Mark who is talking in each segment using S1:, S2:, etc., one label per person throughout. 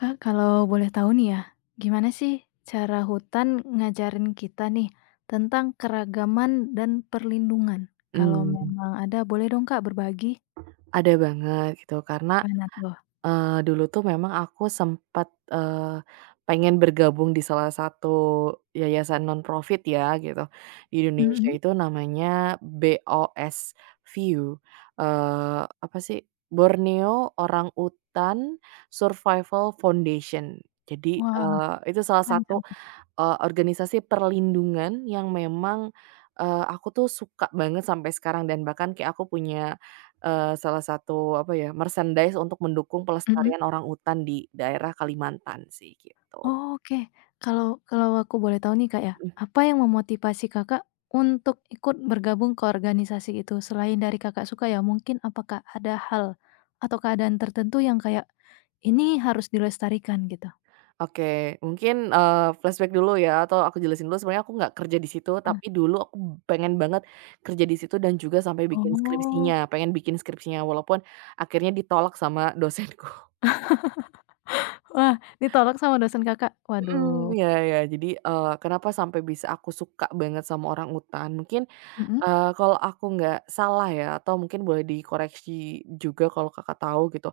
S1: Kak, kalau boleh tahu nih ya, gimana sih cara hutan ngajarin kita nih tentang keragaman dan perlindungan? Kalau
S2: Mmm,
S1: memang ada, boleh dong Kak berbagi?
S2: ada banget gitu karena,
S1: Gimana tuh?
S2: dulu tuh memang aku sempet, eee, pengen bergabung di salah satu yayasan nonprofit ya gitu, di Indonesia
S1: Mhm.
S2: itu namanya BOS VIEW, apa sih, Borneo Orang Utan Survival Foundation. Jadi,
S1: Wah,
S2: itu salah satu
S1: panjang tuh.
S2: organisasi perlindungan yang memang, aku tuh suka banget sampai sekarang dan bahkan kayak aku punya, salah satu apa ya, merchandise untuk mendukung
S1: Mhm.
S2: pelestarian orang hutan di daerah Kalimantan sih gitu.
S1: Oh, oke, kalau kalau aku boleh tahu nih Kak ya,
S2: Mhm.
S1: apa yang memotivasi Kakak untuk ikut bergabung ke organisasi itu? Selain dari Kakak suka ya, mungkin apakah ada hal atau keadaan tertentu yang kayak, ini harus dilestarikan gitu?
S2: Oke mungkin, flashback dulu ya atau aku jelasin dulu sebenarnya aku nggak kerja di situ
S1: Mana?
S2: tapi dulu aku pengen banget kerja di situ dan juga sampai bikin
S1: Oh.
S2: skripsinya, pengen bikin skripsinya walaupun akhirnya ditolak sama dosenku.
S1: Wah, ditolak sama dosen Kakak? Waduh.
S2: Mhm, iya iya. Jadi, kenapa sampai bisa aku suka banget sama orang utan, mungkin,
S1: Mhm,
S2: kalau aku nggak salah ya, atau mungkin boleh dikoreksi juga kalau Kakak tahu gitu,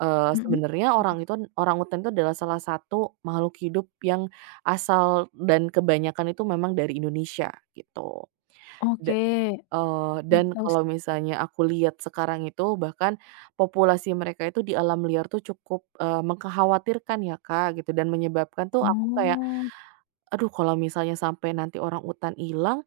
S1: mhm.
S2: sebenarnya orang utan itu adalah salah satu makhluk hidup yang asal dan kebanyakan itu memang dari Indonesia, gitu. Da
S1: Oke,
S2: eee,
S1: baru
S2: dan
S1: tahu
S2: kalau
S1: sih.
S2: misalnya aku lihat sekarang itu, bahkan populasi mereka itu di alam liar tuh cukup, mengkhawatirkan ya, Kak, gitu, dan menyebabkan tuh aku kayak
S1: Oh,
S2: Aduh, kalau misalnya sampai nanti orang hutan hilang,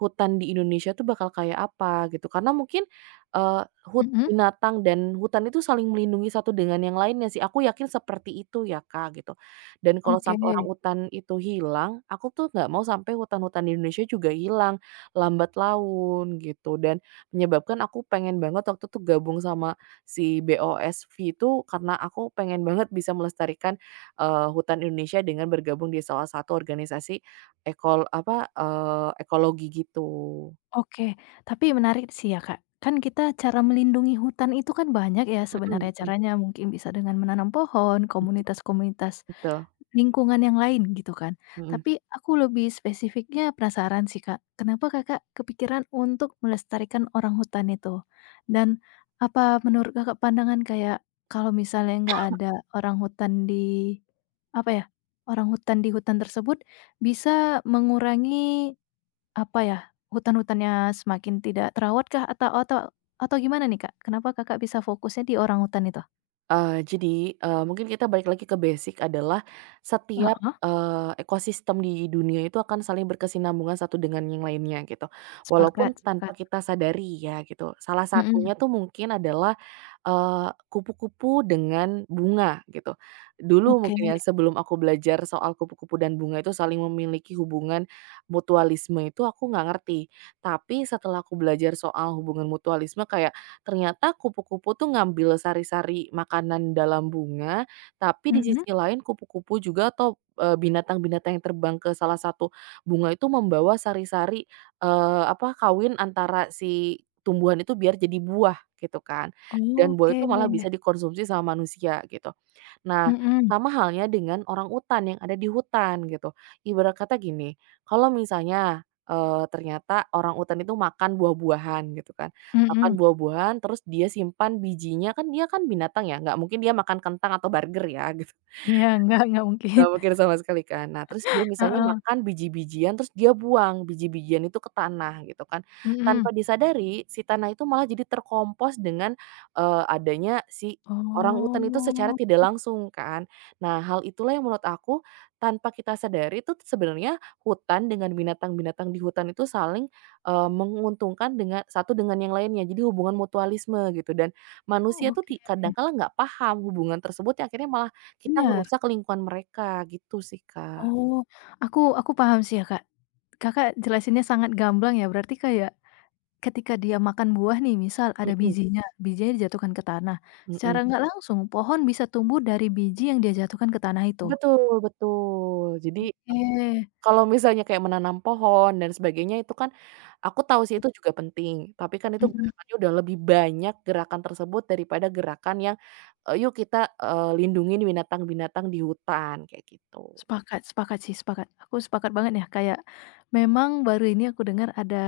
S2: hutan di Indonesia tuh bakal kayak apa gitu. Karena mungkin, eee,
S1: mhm,
S2: binatang dan hutan itu saling melindungi satu dengan yang lainnya sih, aku yakin seperti itu ya Kak, gitu. Dan kalau
S1: oke,
S2: sampai orang hutan itu hilang, aku tuh nggak mau sampai hutan-hutan di Indonesia juga hilang, lambat laun gitu. Dan menyebabkan aku pengen banget waktu itu gabung sama si BOSV itu karena aku pengen banget bisa melestarikan, hutan Indonesia dengan bergabung di salah satu organisasi Ekol apa, ekologi gitu.
S1: oke. Tapi menarik sih ya, Kak. Kan kita cara melindungi hutan itu kan banyak ya
S2: Mhm
S1: sebenarnya
S2: mhm.
S1: caranya, mungkin bisa dengan menanam pohon, komunitas-komunitas
S2: Betul,
S1: lingkungan yang lain gitu kan.
S2: mhm.
S1: Tapi aku lebih spesifiknya penasaran sih, Kak, kenapa Kakak kepikiran untuk melestarikan orang hutan itu? Dan apa menurut Kakak pandangan kayak kalau misalnya nggak ada orang hutan di apa ya, orang hutan di hutan tersebut bisa mengurangi apa ya, hutan-hutannya semakin tidak terawat kah atau gimana nih, Kak? Kenapa Kakak bisa fokusnya di orang hutan itu?
S2: Jadi, mungkin kita balik lagi ke basic adalah setiap,
S1: Heeh,
S2: ekosistem di dunia itu akan saling berkesinambungan satu dengan yang lainnya gitu,
S1: sepakat
S2: walaupun tanpa
S1: sepakat.
S2: kita sadari ya gitu. Salah
S1: Mhm,
S2: satunya tuh mungkin adalah, kupu-kupu dengan bunga gitu. Dulu
S1: oke,
S2: mungkin ya sebelum aku belajar soal kupu-kupu dan bunga itu saling memiliki hubungan mutualisme itu aku nggak ngerti, tapi setelah aku belajar soal hubungan mutualisme kayak ternyata kupu-kupu tuh ngambil sari-sari makanan dalam bunga, tapi di
S1: mhm.
S2: sisi lain kupu-kupu juga atau, binatang-binatang yang terbang ke salah satu bunga itu membawa sari-sari, apa, kawin antara si tumbuhan itu biar jadi buah, gitu kan. Dan buah
S1: Oke,
S2: itu malah bisa dikonsumsi sama manusia, gitu. Nah,
S1: mhm,
S2: sama halnya dengan orang utan yang ada di hutan gitu. Ibarat kata gini, kalau misalnya, ternyata orang utan itu makan buah-buahan gitu kan, makan
S1: mhm,
S2: buah-buahan terus dia simpan bijinya, kan dia kan binatang ya, nggak mungkin dia makan kentang atau burger ya gitu.
S1: iya, nggak mungkin,
S2: Nggak mungkin sama sekali kan. Nah, terus dia misalnya
S1: heeh,
S2: makan biji-bijian, terus dia buang biji-bijian itu ke tanah gitu kan.
S1: mhm,
S2: Tanpa disadari, si tanah itu malah jadi terkompos dengan, adanya si orangutan itu secara
S1: oh,
S2: tidak langsung kan. Nah, hal itulah yang menurut aku, tanpa kita sadari itu sebenarnya hutan dengan binatang-binatang di hutan itu saling, menguntungkan dengan satu dengan yang lainnya. Jadi hubungan mutualisme gitu dan manusia tuh
S1: oke,
S2: di kadang kala nggak paham hubungan tersebut, yang akhirnya malah kita
S1: benar,
S2: ngerusak lingkungan mereka gitu sih, Kak.
S1: oh, aku paham sih ya, Kak. Kakak jelasinnya sangat gamblang ya, berarti kayak ketika dia makan buah nih, misal ada
S2: Mhm
S1: bijinya, bijinya dijatuhkan ke tanah, secara
S2: mhm.
S1: nggak langsung pohon bisa tumbuh dari biji yang dia jatuhkan ke tanah itu.
S2: Betul betul. Jadi
S1: Oke,
S2: kalau misalnya kayak menanam pohon dan sebagainya itu kan aku tahu sih itu juga penting, tapi kan itu
S1: mhm.
S2: gerakannya udah lebih banyak gerakan tersebut daripada gerakan yang, "Yuk kita, lindungin binatang-binatang di hutan," kayak gitu.
S1: Sepakat sepakat sih, sepakat. Aku sepakat banget ya, kayak memang baru ini aku dengar ada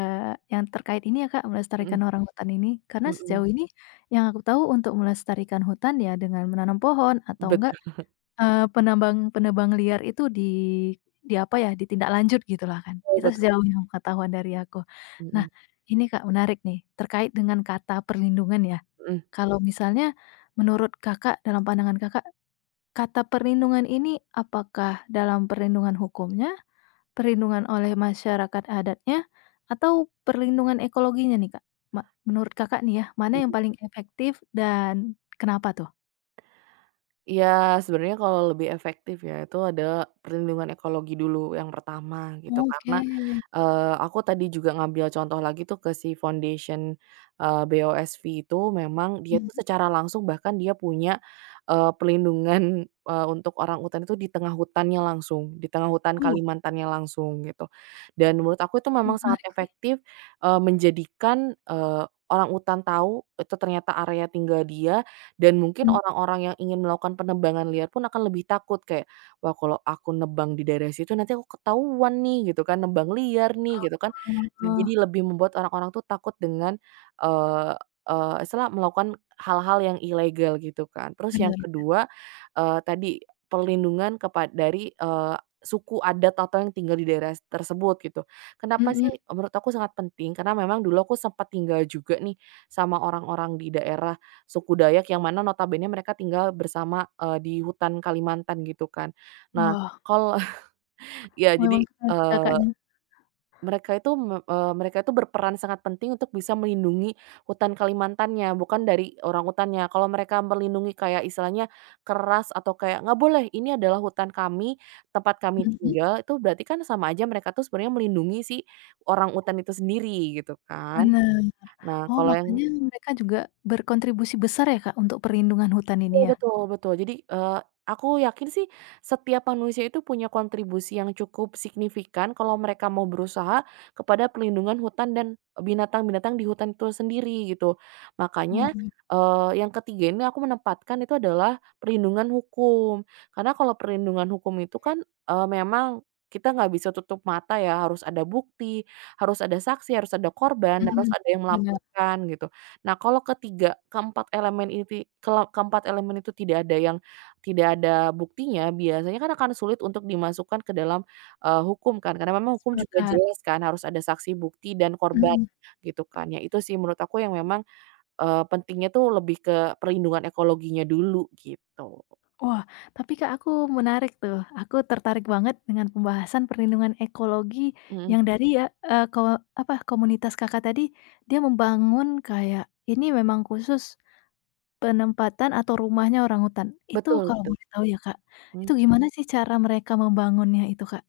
S1: yang terkait ini ya, Kak,
S2: Mhm
S1: melestarikan orang hutan ini. Karena
S2: mhm.
S1: sejauh ini yang aku tahu untuk melestarikan hutan ya dengan menanam pohon atau enggak,
S2: Betul
S1: eee, penambang penebang liar itu di apa ya, ditindak lanjut gitulah kan. Itu
S2: betul.
S1: sejauh yang pengetahuan dari aku. Nah,
S2: Mhm
S1: ini, Kak, menarik nih, terkait dengan kata perlindungan ya.
S2: mhm.
S1: Kalau misalnya menurut Kakak, dalam pandangan Kakak kata perlindungan ini apakah dalam perlindungan hukumnya, perlindungan oleh masyarakat adatnya, atau perlindungan ekologinya nih, Kak? Ma menurut Kakak nih ya, mana yang paling efektif dan kenapa tuh?
S2: Iya, sebenarnya kalau lebih efektif ya, itu adalah perlindungan ekologi dulu yang pertama gitu.
S1: Oke,
S2: Karena, aku tadi juga ngambil contoh lagi tuh ke si foundation, BOSV itu memang dia
S1: mhm,
S2: tuh secara langsung bahkan dia punya, perlindungan, untuk orang utan itu di tengah hutannya langsung, di tengah hutan
S1: oh,
S2: Kalimantannya langsung gitu. Dan menurut aku itu memang
S1: oke,
S2: sangat
S1: menarik sih,
S2: efektif, menjadikan, orang utan tahu itu ternyata area tinggal dia dan mungkin
S1: mmm,
S2: orang-orang yang ingin melakukan penebangan liar pun akan lebih takut kayak, "Wah kalau aku nebang di daerah situ nanti aku ketahuan nih," gitu kan, "nebang liar nih," gitu kan.
S1: eee,
S2: Jadi lebih membuat orang-orang tuh takut dengan, eee eee, istilah melakukan hal-hal yang ilegal gitu kan. Terus yang
S1: bener,
S2: kedua, tadi perlindungan kepada dari, suku adat atau yang tinggal di daerah tersebut gitu. Kenapa
S1: mhm,
S2: sih menurut aku sangat penting, karena memang dulu aku sempat tinggal juga nih sama orang-orang di daerah Suku Dayak yang mana notabene mereka tinggal bersama, di hutan Kalimantan gitu kan. Nah
S1: wah,
S2: kal ya
S1: memang
S2: jadi,
S1: keren sih
S2: eee,
S1: Kakaknya,
S2: mereka itu berperan sangat penting untuk bisa melindungi hutan Kalimantannya, bukan dari orangutannya. Kalau mereka melindungi kayak istilahnya keras atau kayak, "Nggak boleh, ini adalah hutan kami, tempat kami
S1: mhm,
S2: tinggal," itu berarti kan sama aja mereka tuh sebenarnya melindungi si orangutan itu sendiri gitu kan.
S1: bener.
S2: Nah
S1: Oh,
S2: kalau yang
S1: makanya mereka juga berkontribusi besar ya, Kak, untuk perlindungan hutan ini
S2: Betul
S1: ya?
S2: betul betul. Jadi, aku yakin sih setiap manusia itu punya kontribusi yang cukup signifikan kalau mereka mau berusaha kepada pelindungan hutan dan binatang-binatang di hutan itu sendiri gitu. Makanya,
S1: Waduh,
S2: yang ketiga ini aku menempatkan itu adalah perlindungan hukum. Karena kalau perlindungan hukum itu kan, memang kita nggak bisa tutup mata ya, harus ada bukti, harus ada saksi, harus ada korban, dan harus
S1: mhm,
S2: ada yang
S1: bener,
S2: melaporkan gitu. Nah, kalau keempat elemen inti keempat elemen itu tidak ada buktinya, biasanya kan akan sulit untuk dimasukkan ke dalam, hukum kan, karena memang hukum juga
S1: sepakat,
S2: jelas kan harus ada saksi, bukti, dan korban
S1: mhm.
S2: gitu kan. Ya itu sih menurut aku yang memang, pentingnya tuh lebih ke perlindungan ekologinya dulu gitu.
S1: Wah, tapi Kak aku menarik tuh. Aku tertarik banget dengan pembahasan perlindungan ekologi
S2: Mhm,
S1: yang dari ya, eee, ko apa, komunitas Kakak tadi, dia membangun kayak ini memang khusus penempatan atau rumahnya orang hutan. Itu
S2: betul
S1: kalau
S2: betul.
S1: boleh tahu ya Kak,
S2: Mhm.
S1: itu gimana sih cara mereka membangunnya itu Kak?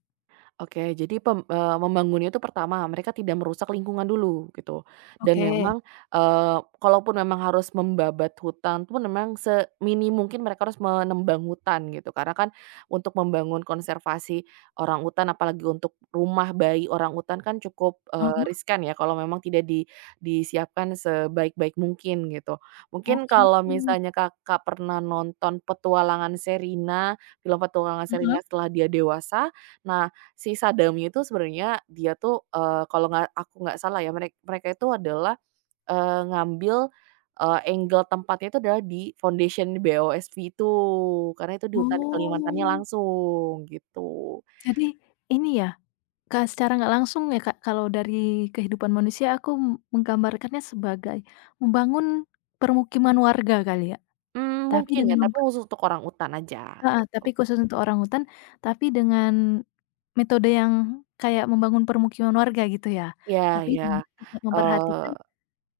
S2: Oke, jadi membangunnya itu pertama mereka tidak merusak lingkungan dulu gitu, dan
S1: Oke.
S2: memang, kalaupun memang harus membabat hutan pun memang semini mungkin mereka harus menembang hutan gitu karena kan untuk membangun konservasi orang hutan apalagi untuk rumah bayi orang hutan kan cukup,
S1: Heeh.
S2: riskan ya kalau memang tidak di disiapkan sebaik-baik mungkin gitu. Mungkin
S1: Oke.
S2: kalau misalnya Kakak pernah nonton Petualangan Sherina, film Petualangan Sherina
S1: Heeh.
S2: Setelah Dia Dewasa, nah Si Sadami itu sebenarnya dia tuh, kalau nggak aku nggak salah ya, mereka itu adalah, ngambil, angle tempatnya itu adalah di foundation BOSP itu, karena itu di hutan Kalimantannya
S1: Oh,
S2: langsung, gitu.
S1: jadi ini ya Kak, secara nggak langsung ya Kak, kalau dari kehidupan manusia aku menggambarkannya sebagai membangun permukiman warga kali ya,
S2: Mmm,
S1: tapi
S2: mungkin ya,
S1: dengan, mmm,
S2: tapi khusus untuk orang utan aja,
S1: heeh,
S2: gitu.
S1: tapi khusus untuk orang hutan, tapi dengan metode yang kayak membangun permukiman warga gitu ya,
S2: Iya
S1: tapi
S2: iya,
S1: dengan tetap
S2: eee
S1: memperhatikan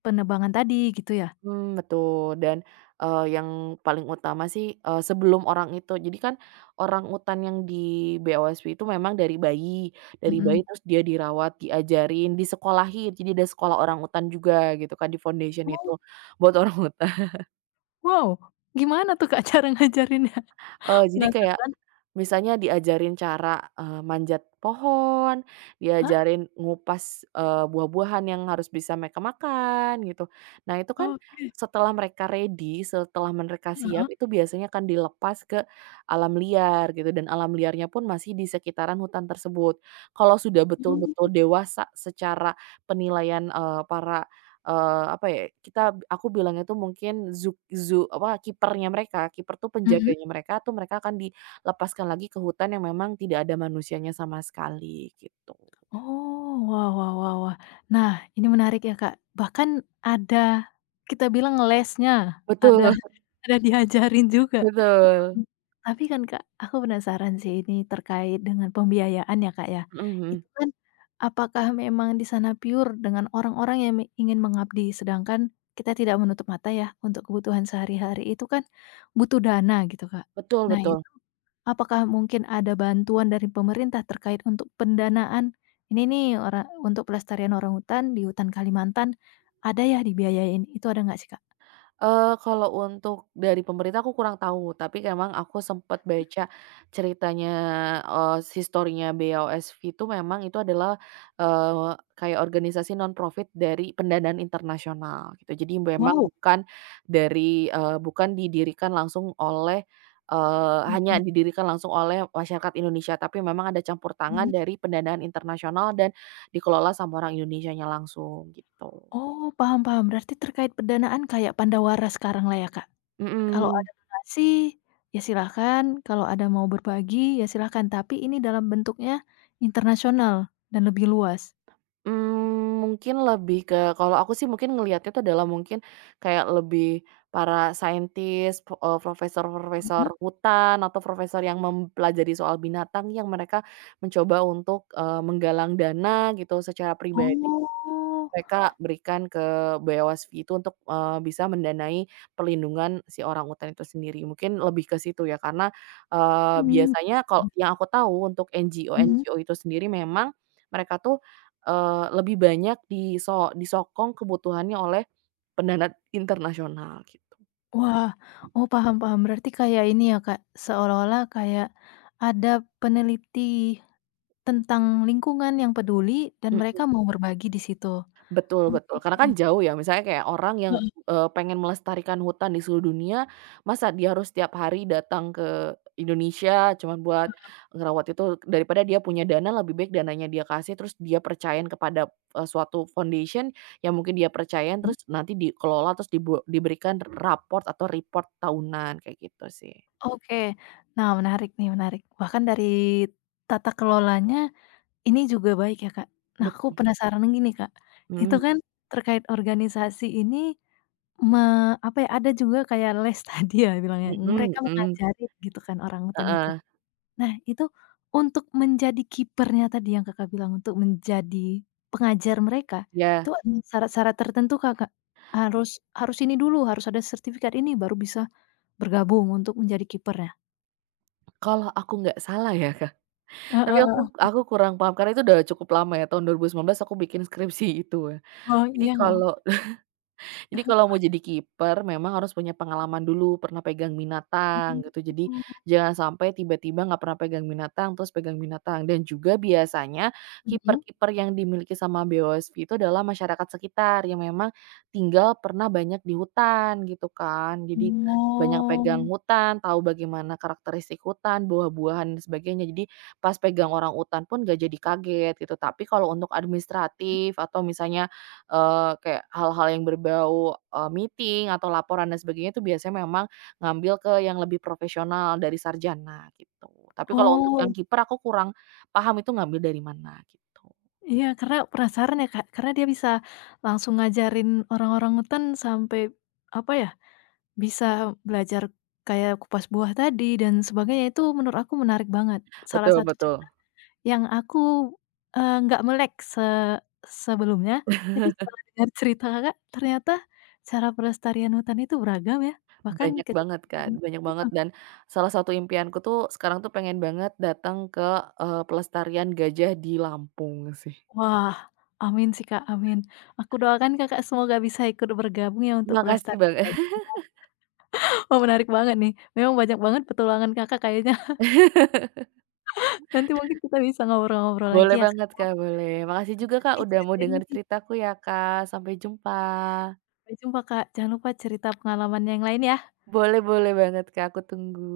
S1: penebangan tadi gitu ya?
S2: Mhm, betul dan, yang paling utama sih, sebelum orang itu jadi kan orang utan yang di BOSP itu memang dari
S1: Mhm.
S2: bayi terus dia dirawat, diajarin, disekolahin, jadi ada sekolah orang utan juga gitu kan di foundation itu
S1: Oh,
S2: buat orangut
S1: wow, gimana tuh Kak cara ngajarinnya?
S2: Jadi kayak
S1: Penasaran.
S2: misalnya diajarin cara, manjat pohon,
S1: Hah?
S2: diajarin ngupas, buah-buahan yang harus bisa mereka makan gitu. Nah itu kan
S1: Oke.
S2: setelah mereka ready, setelah mereka
S1: Heeh.
S2: siap itu biasanya akan dilepas ke alam liar gitu dan alam liarnya pun masih di sekitaran hutan tersebut. Kalau sudah betul-betul
S1: Oh,
S2: dewasa secara penilaian, para apa ya, kita aku bilangnya tuh mungkin zuk kipernya mereka, kiper tuh
S1: mhm.
S2: penjaganya mereka tuh mereka akan dilepaskan lagi ke hutan yang memang tidak ada manusianya sama sekali, gitu.
S1: Oh, wah, wah, wah, wah. Nah, ini menarik ya, Kak. Bahkan ada kita bilang lesnya, ada
S2: Betul
S1: ada diajarin juga di
S2: betul.
S1: kamu. Tapi kan, Kak, aku penasaran sih ini terkait dengan pembiayaan ya, Kak, ya.
S2: Mhm mhm.
S1: Itu kan apakah memang di sana pure dengan orang-orang yang ingin mengabdi, sedangkan kita tidak menutup mata ya untuk kebutuhan sehari-hari itu kan butuh dana gitu, Kak.
S2: Betul
S1: Nah
S2: betul.
S1: itu, apakah mungkin ada bantuan dari pemerintah terkait untuk pendanaan, "Ini nih untuk pelestarian orang hutan di hutan Kalimantan, ada ya dibiayain?" Itu ada nggak sih, Kak?
S2: Kalau untuk dari pemerintah aku kurang tahu, tapi emang aku sempet baca ceritanya, historinya BOSV itu memang itu adalah, kayak organisasi nonprofit dari pendanaan internasional gitu. Jadi memang
S1: Wow,
S2: bukan dari, eee, bukan didirikan langsung oleh, eee,
S1: mhm,
S2: hanya didirikan langsung oleh masyarakat Indonesia, tapi memang ada campur tangan
S1: mhm.
S2: dari pendanaan internasional dan dikelola sama orang Indonesianya langsung gitu.
S1: Oh, paham paham. Berarti terkait pendanaan kayak Pandawara sekarang lah ya, Kak? Kalau
S2: Mhm.
S1: ada donasi, ya silakan, kalau ada mau berbagi, ya silakan, tapi ini dalam bentuknya internasional dan lebih luas.
S2: Mmm, mungkin lebih ke kalau aku sih mungkin ngelihatnya tuh adalah mungkin kayak lebih para saintis, profesor-profesor
S1: Mhm.
S2: hutan atau profesor yang mempelajari soal binatang yang mereka mencoba untuk, menggalang dana gitu secara pribadi
S1: Oh.
S2: mereka berikan ke Bawaslu itu untuk, bisa mendanai perlindungan si orangutan itu sendiri. Mungkin lebih ke situ ya karena,
S1: Mmm,
S2: biasanya kalau yang aku tahu untuk
S1: mhm.
S2: NGO-NGO itu sendiri memang mereka tuh, lebih banyak disokong kebutuhannya oleh pendana internasional gitu.
S1: Wah, oh, paham paham. Berarti kayak ini ya, Kak, seolah-olah kayak ada peneliti tentang lingkungan yang peduli dan mereka mau berbagi di situ.
S2: Betul
S1: Oke,
S2: betul, karena kan jauh ya, misalnya kayak orang yang,
S1: heeh,
S2: pengen melestarikan hutan di seluruh dunia, masa dia harus tiap hari datang ke Indonesia cuman buat ngerawat itu, daripada dia punya dana lebih baik dananya dia kasih, terus dia percayain kepada, suatu foundation yang mungkin dia percayain,
S1: mhm,
S2: terus nanti dikelola, terus diberikan raport atau report tahunan, kayak gitu sih.
S1: oke. Nah, menarik nih, menarik. Bahkan dari tata kelolanya ini juga baik ya, Kak. Nah, aku
S2: Betul,
S1: penasaran gini, Kak, itu
S2: mhm,
S1: kan terkait organisasi ini me apa ya, ada juga kayak les tadi ya bilangnya,
S2: mhm
S1: mereka
S2: mhm,
S1: mengajari gitu kan orang hutan itu.
S2: heeh,
S1: Nah, itu untuk menjadi kipernya tadi yang Kakak bilang, untuk menjadi pengajar mereka, itu
S2: iya.
S1: ada, mhm, syarat-syarat tertentu Kak, Kak? Harus harus ini dulu, harus ada sertifikat ini baru bisa bergabung untuk menjadi kipernya?
S2: Kalau aku nggak salah ya, Kak.
S1: Heeh,
S2: Tapi aku
S1: heeh.
S2: kurang paham, karena itu udah cukup lama ya, tahun 2019 aku bikin skripsi itu ya.
S1: Oh,
S2: Jadi
S1: iya nggak.
S2: kalau jadi kalau mau jadi kiper memang harus punya pengalaman dulu, pernah pegang binatang gitu. Jadi
S1: Oh.
S2: jangan sampai tiba-tiba nggak pernah pegang binatang, terus pegang binatang. Dan juga biasanya
S1: Mhm,
S2: kiper-kiper yang dimiliki sama BOSP itu adalah masyarakat sekitar yang memang tinggal pernah banyak di hutan gitu kan. Jadi
S1: oh.
S2: banyak pegang
S1: Oh.
S2: hutan, tahu bagaimana karakteristik hutan, buah-buahan dan sebagainya. Jadi pas pegang orang hutan pun nggak jadi kaget gitu. Tapi kalau untuk
S1: Mhm.
S2: administratif atau misalnya eh kayak hal-hal yang berbau, meeting atau laporan dan sebagainya itu biasanya memang ngambil ke yang lebih profesional dari sarjana gitu. Tapi kalau untuk yang
S1: Oh,
S2: kiper aku kurang paham itu ngambil dari mana gitu.
S1: iya karena penasaran ya Kak, karena dia bisa langsung ngajarin orangutan sampai, apa ya, bisa belajar kayak kupas buah tadi dan sebagainya, itu menurut aku menarik banget. Salah
S2: Betul
S1: satu cara
S2: betul.
S1: yang aku, nggak melek sebelumnya, tapi setelah dengar cerita Kakak, ternyata cara pelestarian hutan itu beragam ya, bahkan
S2: Banyak
S1: ketika
S2: banget Kak,
S1: hutan,
S2: banyak banget
S1: heeh,
S2: dan salah satu impianku tuh sekarang tuh pengen banget datang ke, pelestarian gajah di Lampung sih.
S1: wah, amin sih Kak, amin. Aku doakan Kakak semoga bisa ikut bergabung ya untuk
S2: Makasih
S1: pelestarian
S2: banget.
S1: gajah. Wah, menarik banget nih, memang banyak banget petualangan Kakak kayaknya. Nanti mungkin kita bisa ngobrol-ngobrol lagi
S2: Boleh
S1: ya Kak,
S2: banget Kak, boleh. Makasih juga Kak,
S1: nanti
S2: udah mau
S1: ceritain
S2: dengar
S1: lagi.
S2: ceritaku ya Kak. Sampai jumpa.
S1: Sampai jumpa Kak, jangan lupa cerita pengalaman yang lain ya.
S2: Boleh boleh banget Kak, aku tunggu.